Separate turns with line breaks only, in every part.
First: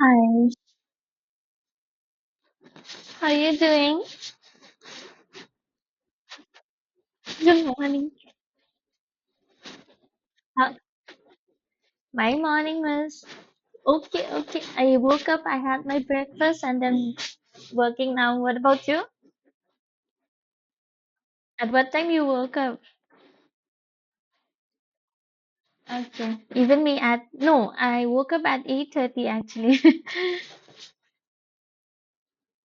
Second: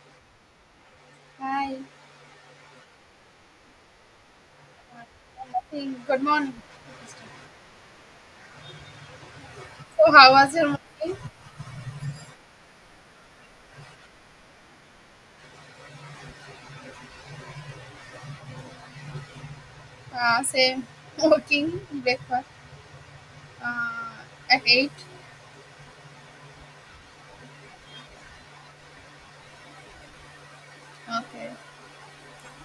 Hi,
Hi.
how are you doing?
Good morning.
Good morning.
So, how was your
How-
morning?
my morning was okay, okay. I woke up, I had my breakfast, and then working now. What about you?
Same
At
working
what time you
breakfast
woke up?
uh, at 8.
Okay. Even me at no, I woke up at 8:30 actually.
Okay.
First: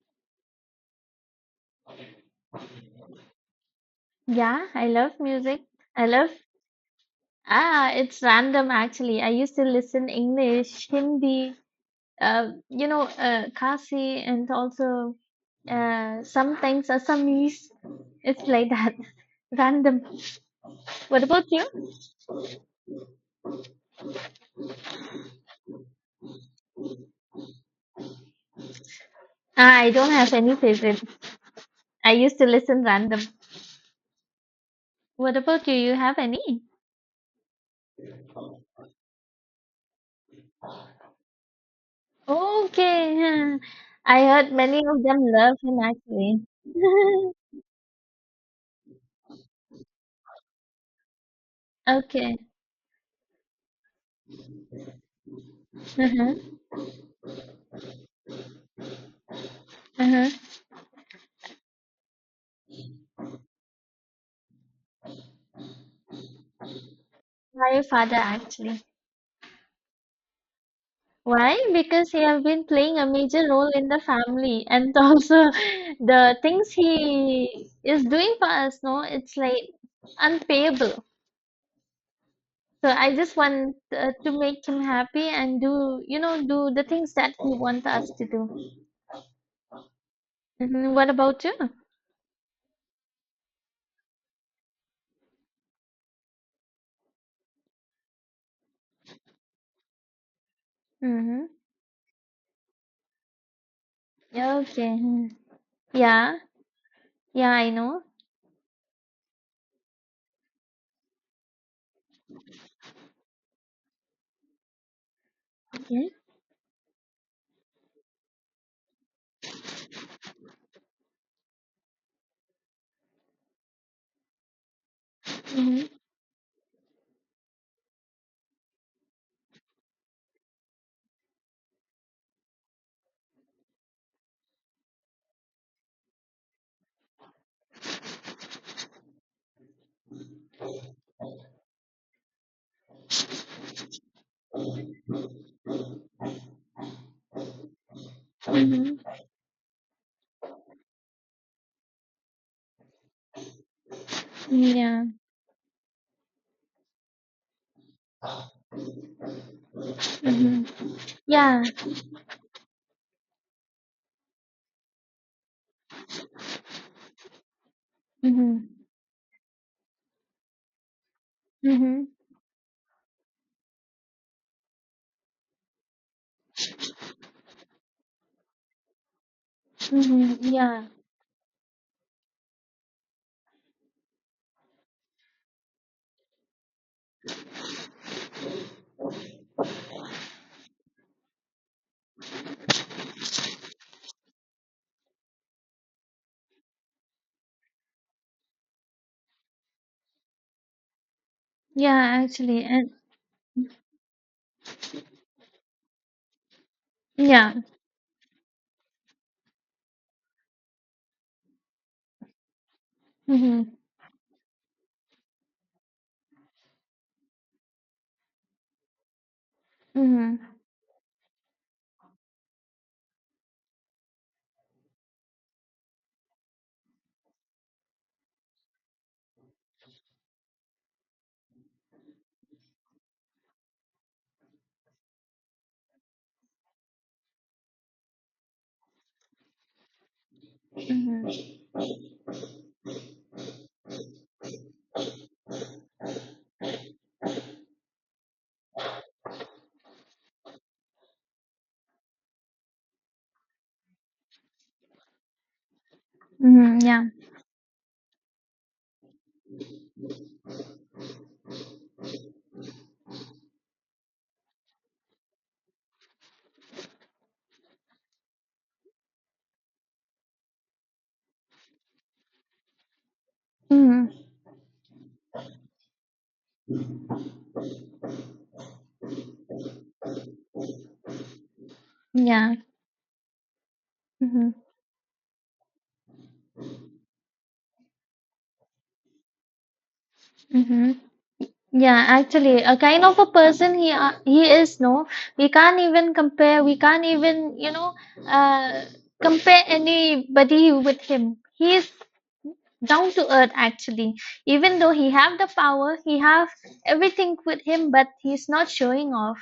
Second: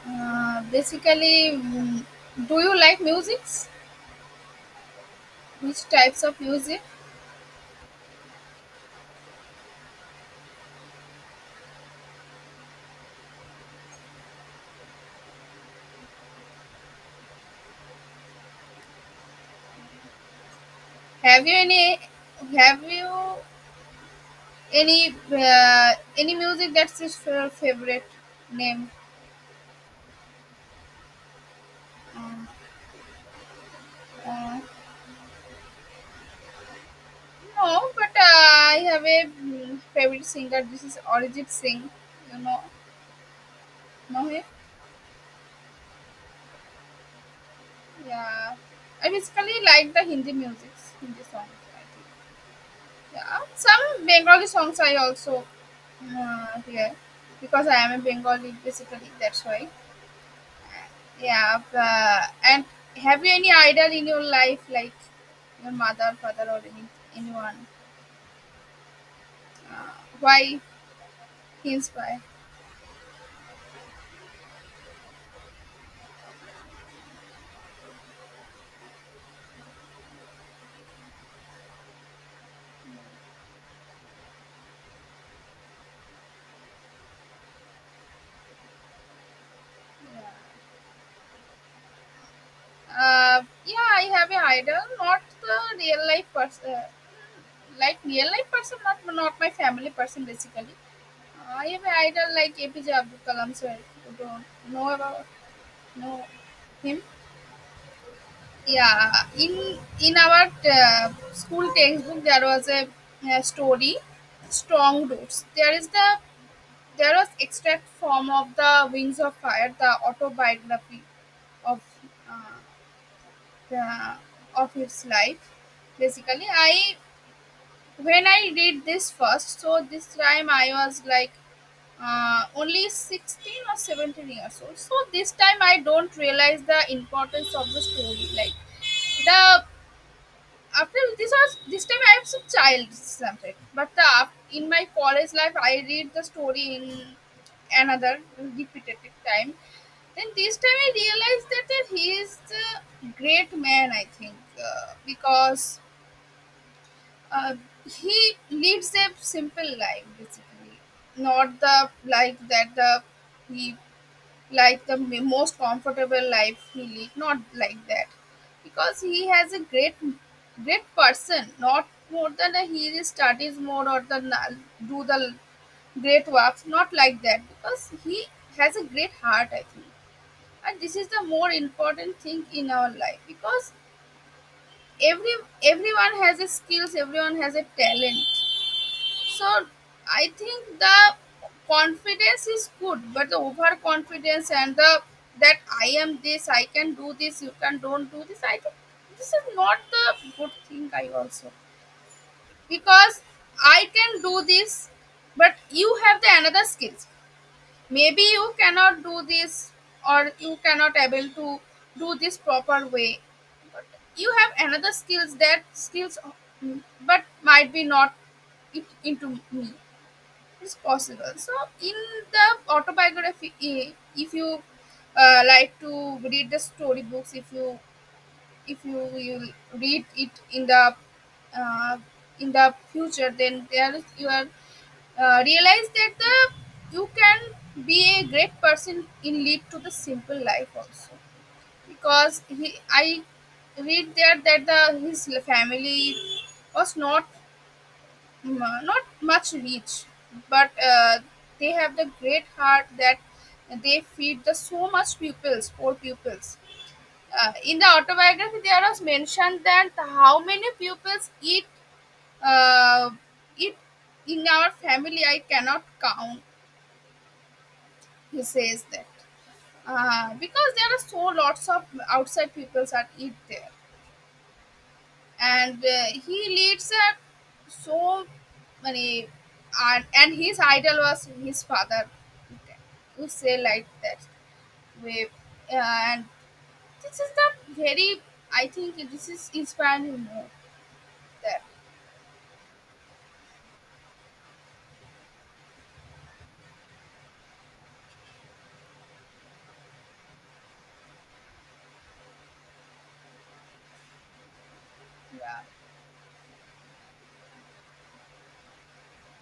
Basically, do you like musics?
Yeah, I love music.
Which
I
types
love
of music?
it's random actually. I used to listen English, Hindi, Kasi, and also sometimes Assamese, it's like that. Random. What
Have
about
you
you?
any? Have you any music that's your favorite name?
I don't have any favorite. I used
Um,
to listen random.
uh,
What about you? You have any?
no, but I have a favorite singer. This is Arijit Singh. You
Okay. Huh. I
know him?
heard many of them love him actually.
Yeah, I basically like the Hindi music, Hindi songs. I think.
Okay.
Yeah, some Bengali songs I also
Uh-huh.
hear because I am a Bengali basically. That's why.
Uh-huh.
Yeah, but, and have you any idol in your life, like your mother, father, or any anyone?
My father actually.
Uh, why
Why?
he
Because
inspire?
he have been playing a major role in the family and also the things he is doing for us, no, it's like unpayable. So I just want to make him happy and do, do the things that he wants us to do. What about you?
Yeah, I have an idol, not the real life person, like real life person, not my family person basically
Mm-hmm.
I am an idol like APJ Abdul Kalam, so you don't
Okay.
know about
Mhm.
know
Yeah.
him.
Yeah, I know.
Yeah, in our school textbook there was a, story, Strong Roots. There is the
Okay.
There was extract form of the Wings of Fire, the autobiography of uh, the, of his life.
Mm-hmm.
Basically, I when I read this first, so this time I was like only 16 or 17 years old, so this time I don't realize the importance of the story, like the after this was this time I was a child something, but the, in my college life I read the story in another
Mm-hmm.
repetitive time, then this time I realized that, that he is the great man I think,
Yeah.
because uh, he lives a simple life
Mm-hmm.
basically, not
Yeah.
the like that the he like the most comfortable life he lead, not like that,
Mm-hmm.
because he has a great great person, not
Mm-hmm.
more than a he studies more or the do the great works, not like that, because he has a great heart I think,
Mm-hmm.
and
Yeah.
this is the more important thing in our life because every everyone has a skills, everyone has a talent, so I think the confidence is good, but the overconfidence and the that I am this, I can do this, you can don't do this. I think this is not the good thing. I also
Yeah, actually. And
because I can do this, but you have the another skills.
yeah.
Maybe you cannot do this or you cannot able to do this proper way.
Mm-hmm.
But you have another skills that skills, mm, but might be not it into me
Mm-hmm.
it's possible. So, in the autobiography, if you like to read the storybooks, if you will read it uh, in the future, then there is- you are realize that the you can be a great person in lead to the simple life also,
Mm-hmm.
because he I read there that the his family was not m- not much reach, but they have the great heart that they feed the so much pupils, poor pupils.
Mm-hmm. Yeah.
In the autobiography, there was mentioned that how many pupils eat uh, eat in our family. I cannot count. He says that because there are so lots of outside pupils that eat there.
Mm-hmm.
And he leads a so many, and his idol was his father,
Yeah.
we say like that
Mm-hmm.
way, and this is the very I think this is inspiring more
Mm-hmm.
that.
Yeah, actually, a kind of a person he is. No, we can't even compare. We can't even uh, compare anybody with him. He is down to earth actually. Even though he have the
Yeah,
power, he have everything with him, but he's not showing off.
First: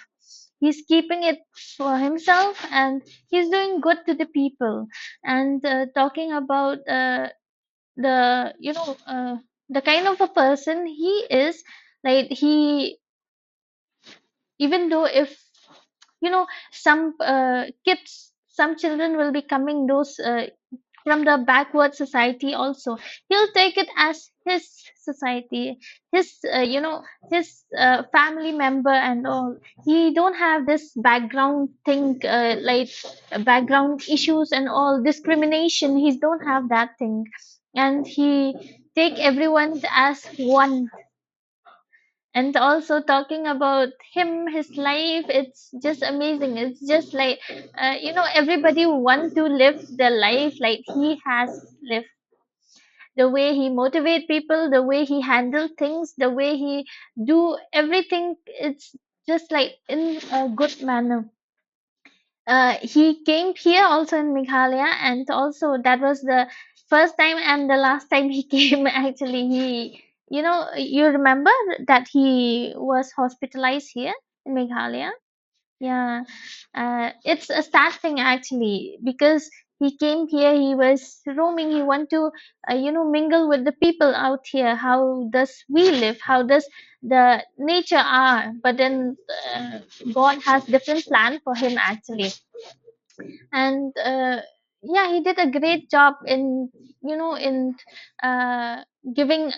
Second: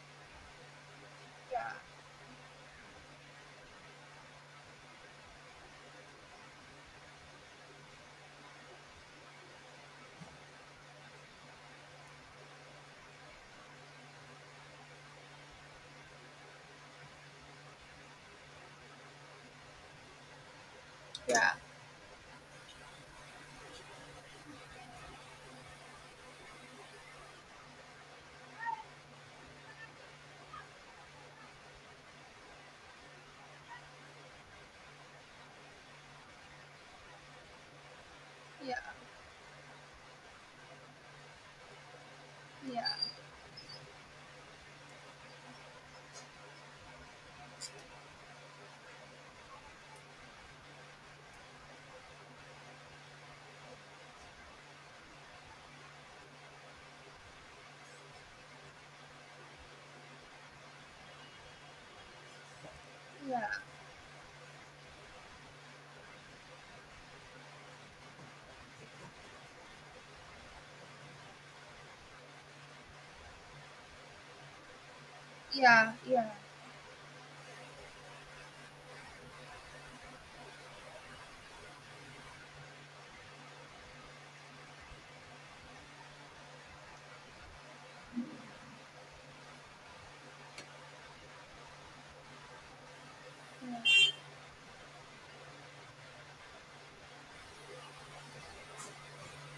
He's keeping it
yeah,
for himself, and he's doing good to the people. And talking about the the kind of a person he is, like he, even though, if you know some kids some children will be coming, those from the
yeah,
backward society also, he'll take it as his society, his family member and all. He don't have this background thing, background issues and all discrimination, he don't have that thing, and he
yeah,
take everyone as one. And
yeah,
also, talking about him, his life, it's just amazing, it's just like everybody want to live their life like he has lived. The way he motivate people, the way he handle things, the way he do everything, it's just like in a good manner. He
yeah,
came here also in Meghalaya, and also that was the first time and the last time he came. Actually, he, you remember that he was hospitalized here in Meghalaya.
yeah,
Yeah,
yeah,
it's a sad thing actually because he came here. He was roaming. He want to, mingle with the people out here. How does we live? How does the nature are? But then uh, God has different plan for him actually, and yeah, he did a great job in, in uh, giving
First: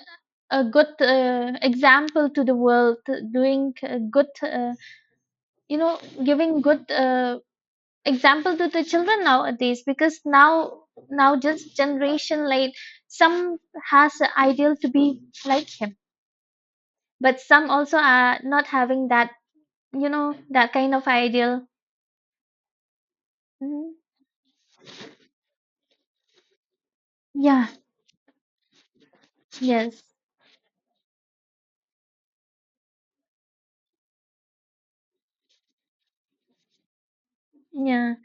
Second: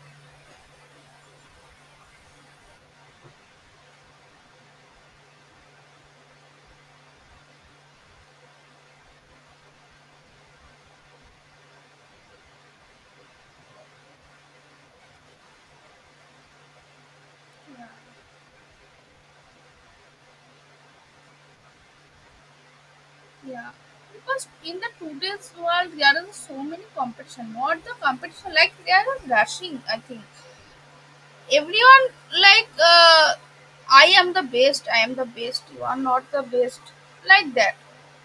a good example to the world, doing a good, giving good example to the children nowadays, because now just generation, like some has an ideal to be like him, but some also are not having that you know that kind of ideal.
yeah,
Mhm.
because in the today's world there are so many competition,
Yeah.
not the competition like they are rushing I
Yes.
think. Everyone like, I am the best, I am the best, you are not the best, like that,
Yeah.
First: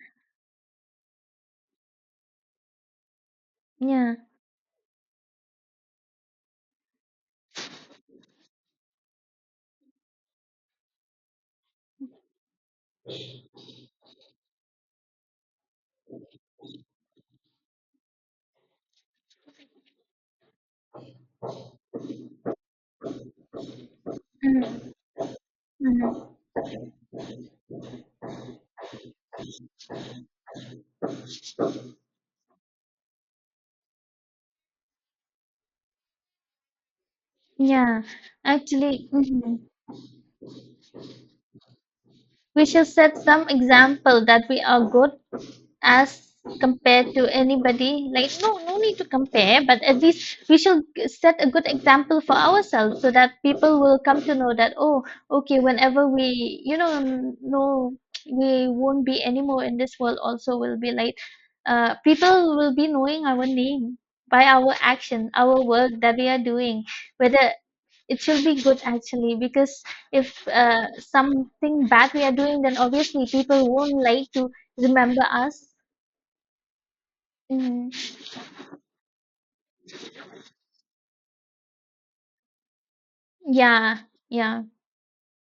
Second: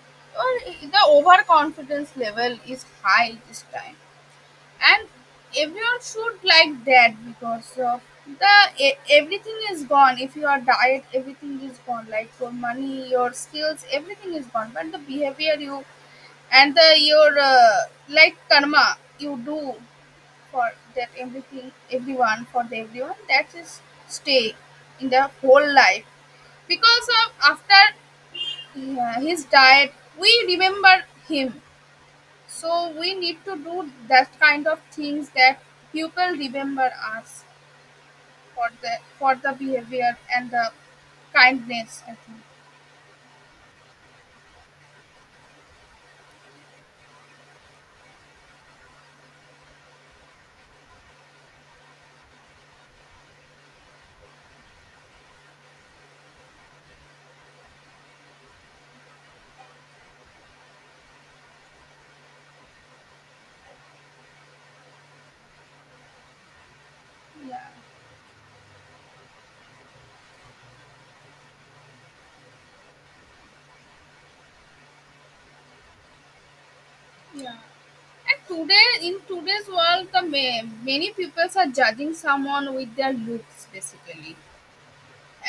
or the overconfidence level is high this time.
Yeah.
And everyone should like that because of the everything is gone, if you are diet everything is gone, like your money, your skills, everything is gone, but the behavior you and the your like karma you do for that everything everyone for the everyone that is stay
Mhm.
in the whole life,
Mhm.
because of after yeah, his diet we remember him, so we need to do that kind of things that people remember us
Yeah, actually,
for the
mhm.
behavior and the kindness I think.
We should set some example that we are good as compared to anybody. Like, no, no need to compare, but at least we should set a good example for ourselves so that people will come to know that, oh, okay, whenever we, no, we won't be anymore in this world, also will be like, people will be knowing our name by our action, our work that we are doing, whether
Yeah,
it should be good actually, because if something bad we are doing, then obviously people won't like to remember us.
yeah.
Mm.
And today in today's world the many people are judging someone with their looks
Yeah.
basically.
Yeah.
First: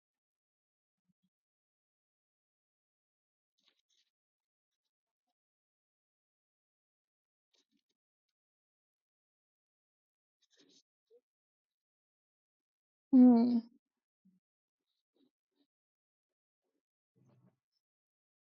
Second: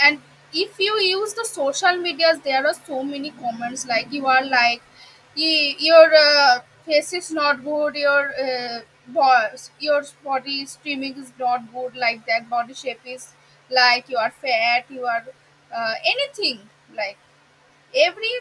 And if you use the social medias there are so many comments like you are like Your face is not good, your your body streaming is not good, like that body shape is,
Mm.
like you are fat, you are anything, like every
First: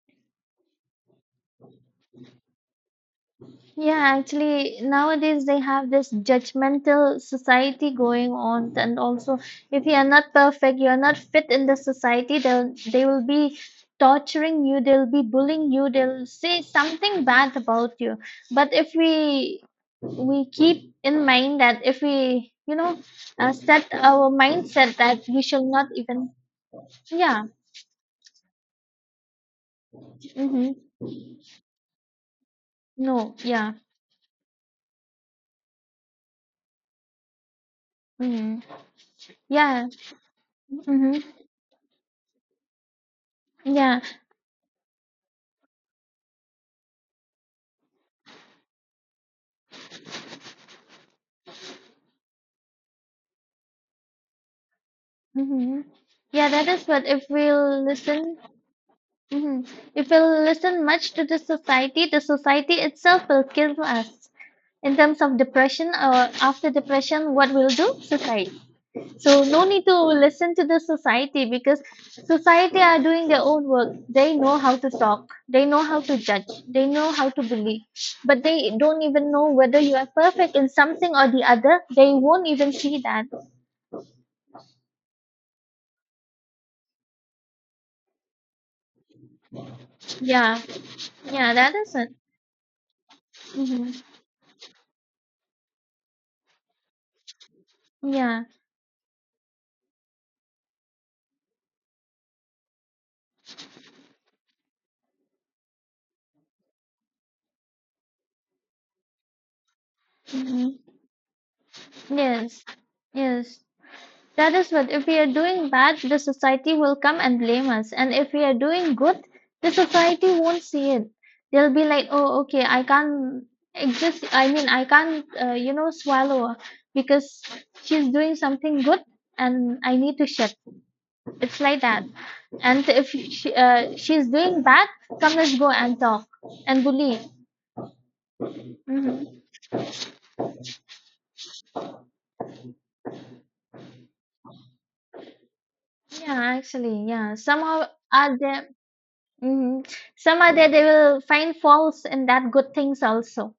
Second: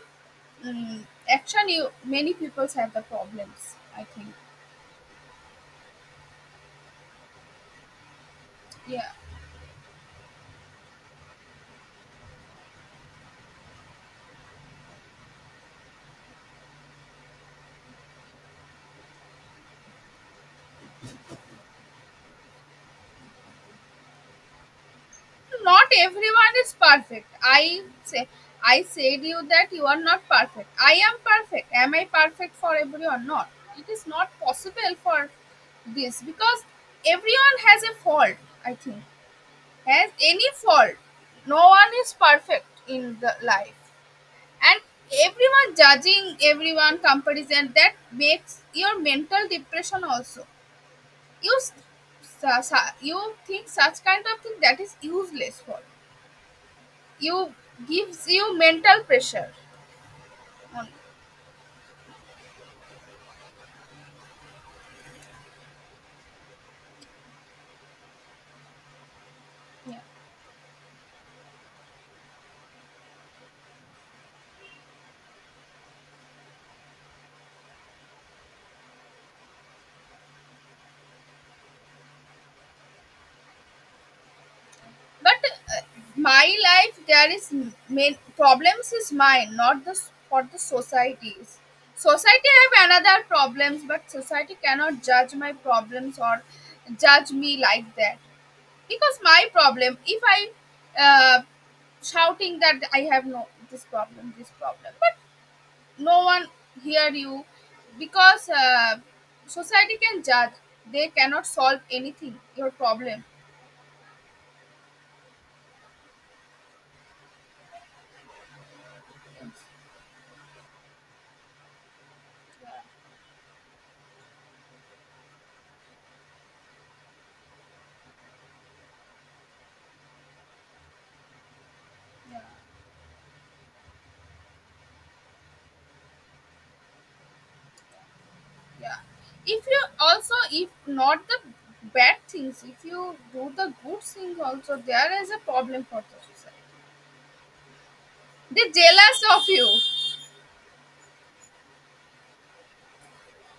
action you many people have the problems I
Yeah,
think.
actually nowadays they have this judgmental society going on, and
Yeah,
also if you are not perfect, you are not fit in the society, they will be torturing you, they'll be bullying you, they'll say something bad about you. But if we keep in mind that if we set our mindset that we shall
not
not even.
everyone is perfect.
Yeah.
I say I said you that you are not perfect.
Mm-hmm.
I am perfect. Am I perfect for everyone?
No,
Not.
yeah.
It is not possible for this because everyone has a fault,
Mm-hmm.
I think.
Yeah.
Has any fault.
Mm-hmm.
No one is perfect in the life.
Yeah.
And everyone judging everyone comparison that makes your mental depression also. You you think such kind of thing that is useless for
Mm-hmm. Yeah, that is what if
you
we'll
gives
listen.
you mental pressure
Mm-hmm. If we'll listen
on
much to the society, the society itself will kill us in terms of depression, or after depression what will do society. So no need to
yeah.
listen to the society, because society are doing their own work. They know how to talk. They know how to judge. They know how to believe. But they don't even know whether you are perfect in something or the other. They won't even see that.
But uh, my life there is main problems is mine, not the for the
Yeah. Yeah,
societies.
that is it.
Society have another problems,
Mm-hmm.
but society cannot judge my problems or judge me like that,
Yeah.
because my problem if I uh, shouting that I have no this problem this problem, no one hear you, because society can judge,
Mm-hmm.
they cannot solve anything
Yes.
your problem.
Yes. That is what if we are doing bad, the society will come and blame us. And if we are doing good, the society won't see it. They'll be like, oh, okay, I can't exist. I mean, I can't, you know, swallow her because she's doing something good and I need to shit. It's like that. And if she, she's doing bad, come, let's go and talk and bully. Hmm.
Yeah, if you also if not the bad things, if you do the good things also, there is a problem for the
Yeah,
society,
actually, yeah. Somehow, are
they
there?
jealous of you.
hmm Somehow they will find faults in that good things also.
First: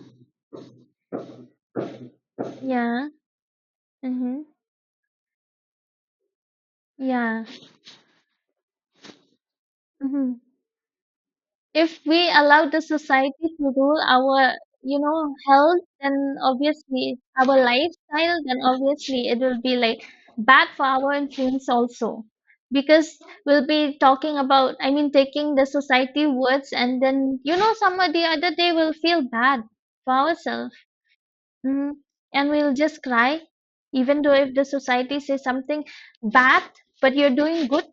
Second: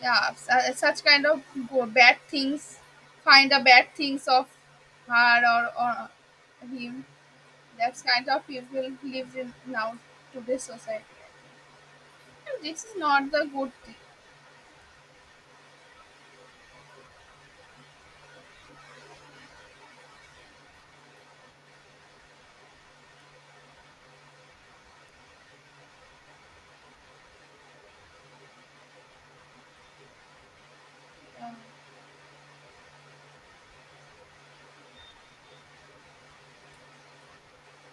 Yeah, such kind of go bad things,
Yeah.
find the bad things
Mm-hmm.
of her, or him,
Yeah.
that's kind of people lives in now
Mm-hmm.
today's society.
If we
No,
allow the
this is not the
society to
good thing.
rule our, health, then obviously our lifestyle, then obviously it will be like bad for our influence also. Because we'll be talking about, I mean, taking the society words, and then, somehow the other day we'll feel bad for ourselves.
Uh,
Hmm, and we'll just cry, even though if the society says something bad, but you're doing good,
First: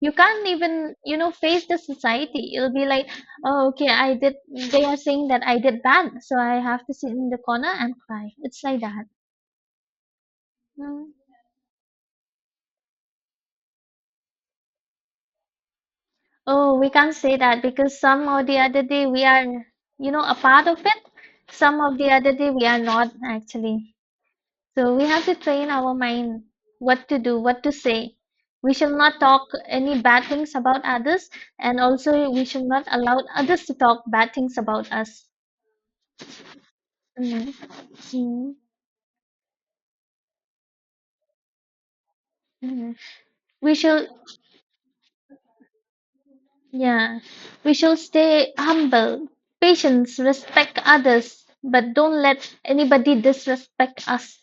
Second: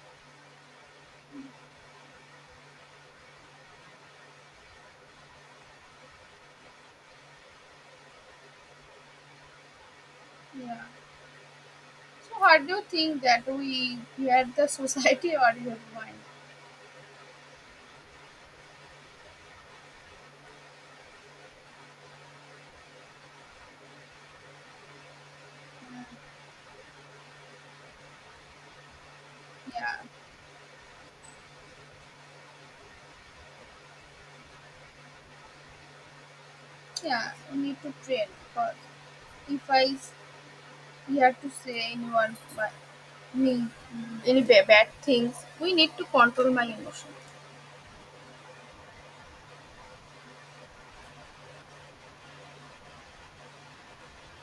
you can't even, face the society. It'll be like, oh, okay, I did, they are saying that I did bad, so I have to sit in the corner and cry. It's like that.
yeah.
Mm.
So, how do you think that we hear the society or your mind?
Oh, we can't say that because some or the other day we are, a part of it. Some of the other day we are not actually. So we have to train our mind what to do, what to say. We shall not talk
Yeah,
any bad things about others, and also we shall not allow others to talk bad things about us.
yeah.
Mm,
We need to train,
mm,
because if we have to say anyone but
mm.
me
We shall,
any bad things, we need to control my
yeah,
emotions.
we shall stay humble, patience, respect others, but don't let anybody disrespect us.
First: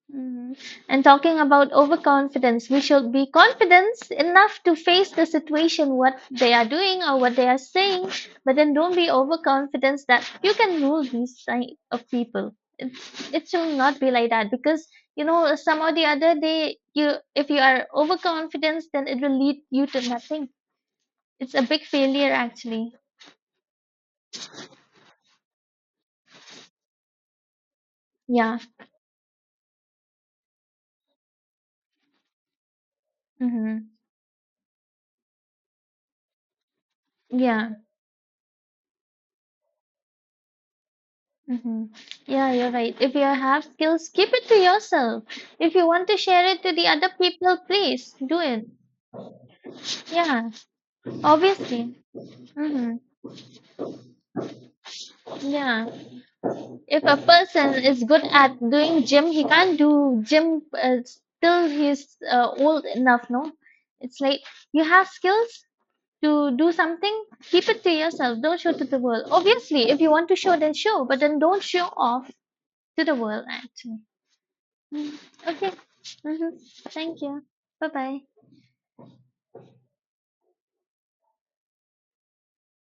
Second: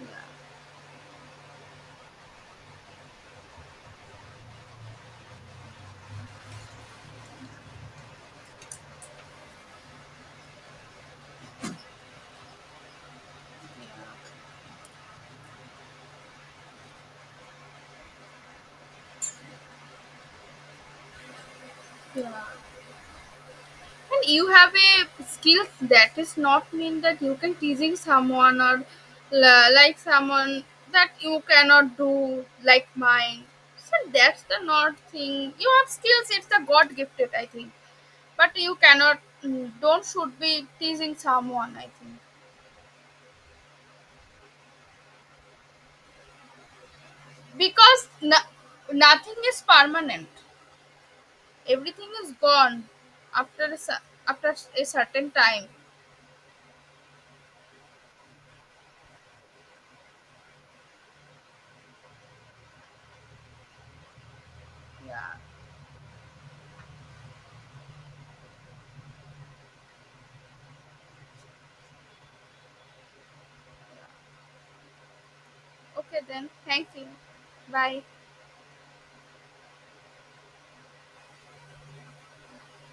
Yeah,
Mhm. And talking about overconfidence, we should be confident enough to face the situation, what they are doing or what they are saying, but then don't be overconfident that you can rule these type of people. It should not be like that because, some or the other day, you, if you are overconfident, then it will lead you to nothing. It's a big failure
yeah.
actually.
And you have a skill, that is not mean that you can teasing
Yeah.
someone or like someone that you cannot do like mine.
Mm-hmm.
So that's the not thing. You have skills. It's the God gifted, I
Yeah.
think. But you cannot don't should be teasing someone. I
hmm
think
Yeah, you're right. If you have skills, keep it to yourself. If you want to share it to the other people,
because
please do it.
nothing is permanent.
Yeah, obviously.
Everything is gone
Hmm.
after a, after a certain time.
Yeah. If a person is good at doing gym, he can't do gym still he's old enough, no? It's like you have
Yeah.
skills to do something, keep it to yourself. Don't show to the world. Obviously, if you want to show, then show, but then don't show off to the world, actually. Mm. Okay.
Okay then.
Mm-hmm.
Thank you.
Thank you. Bye
Bye.
bye.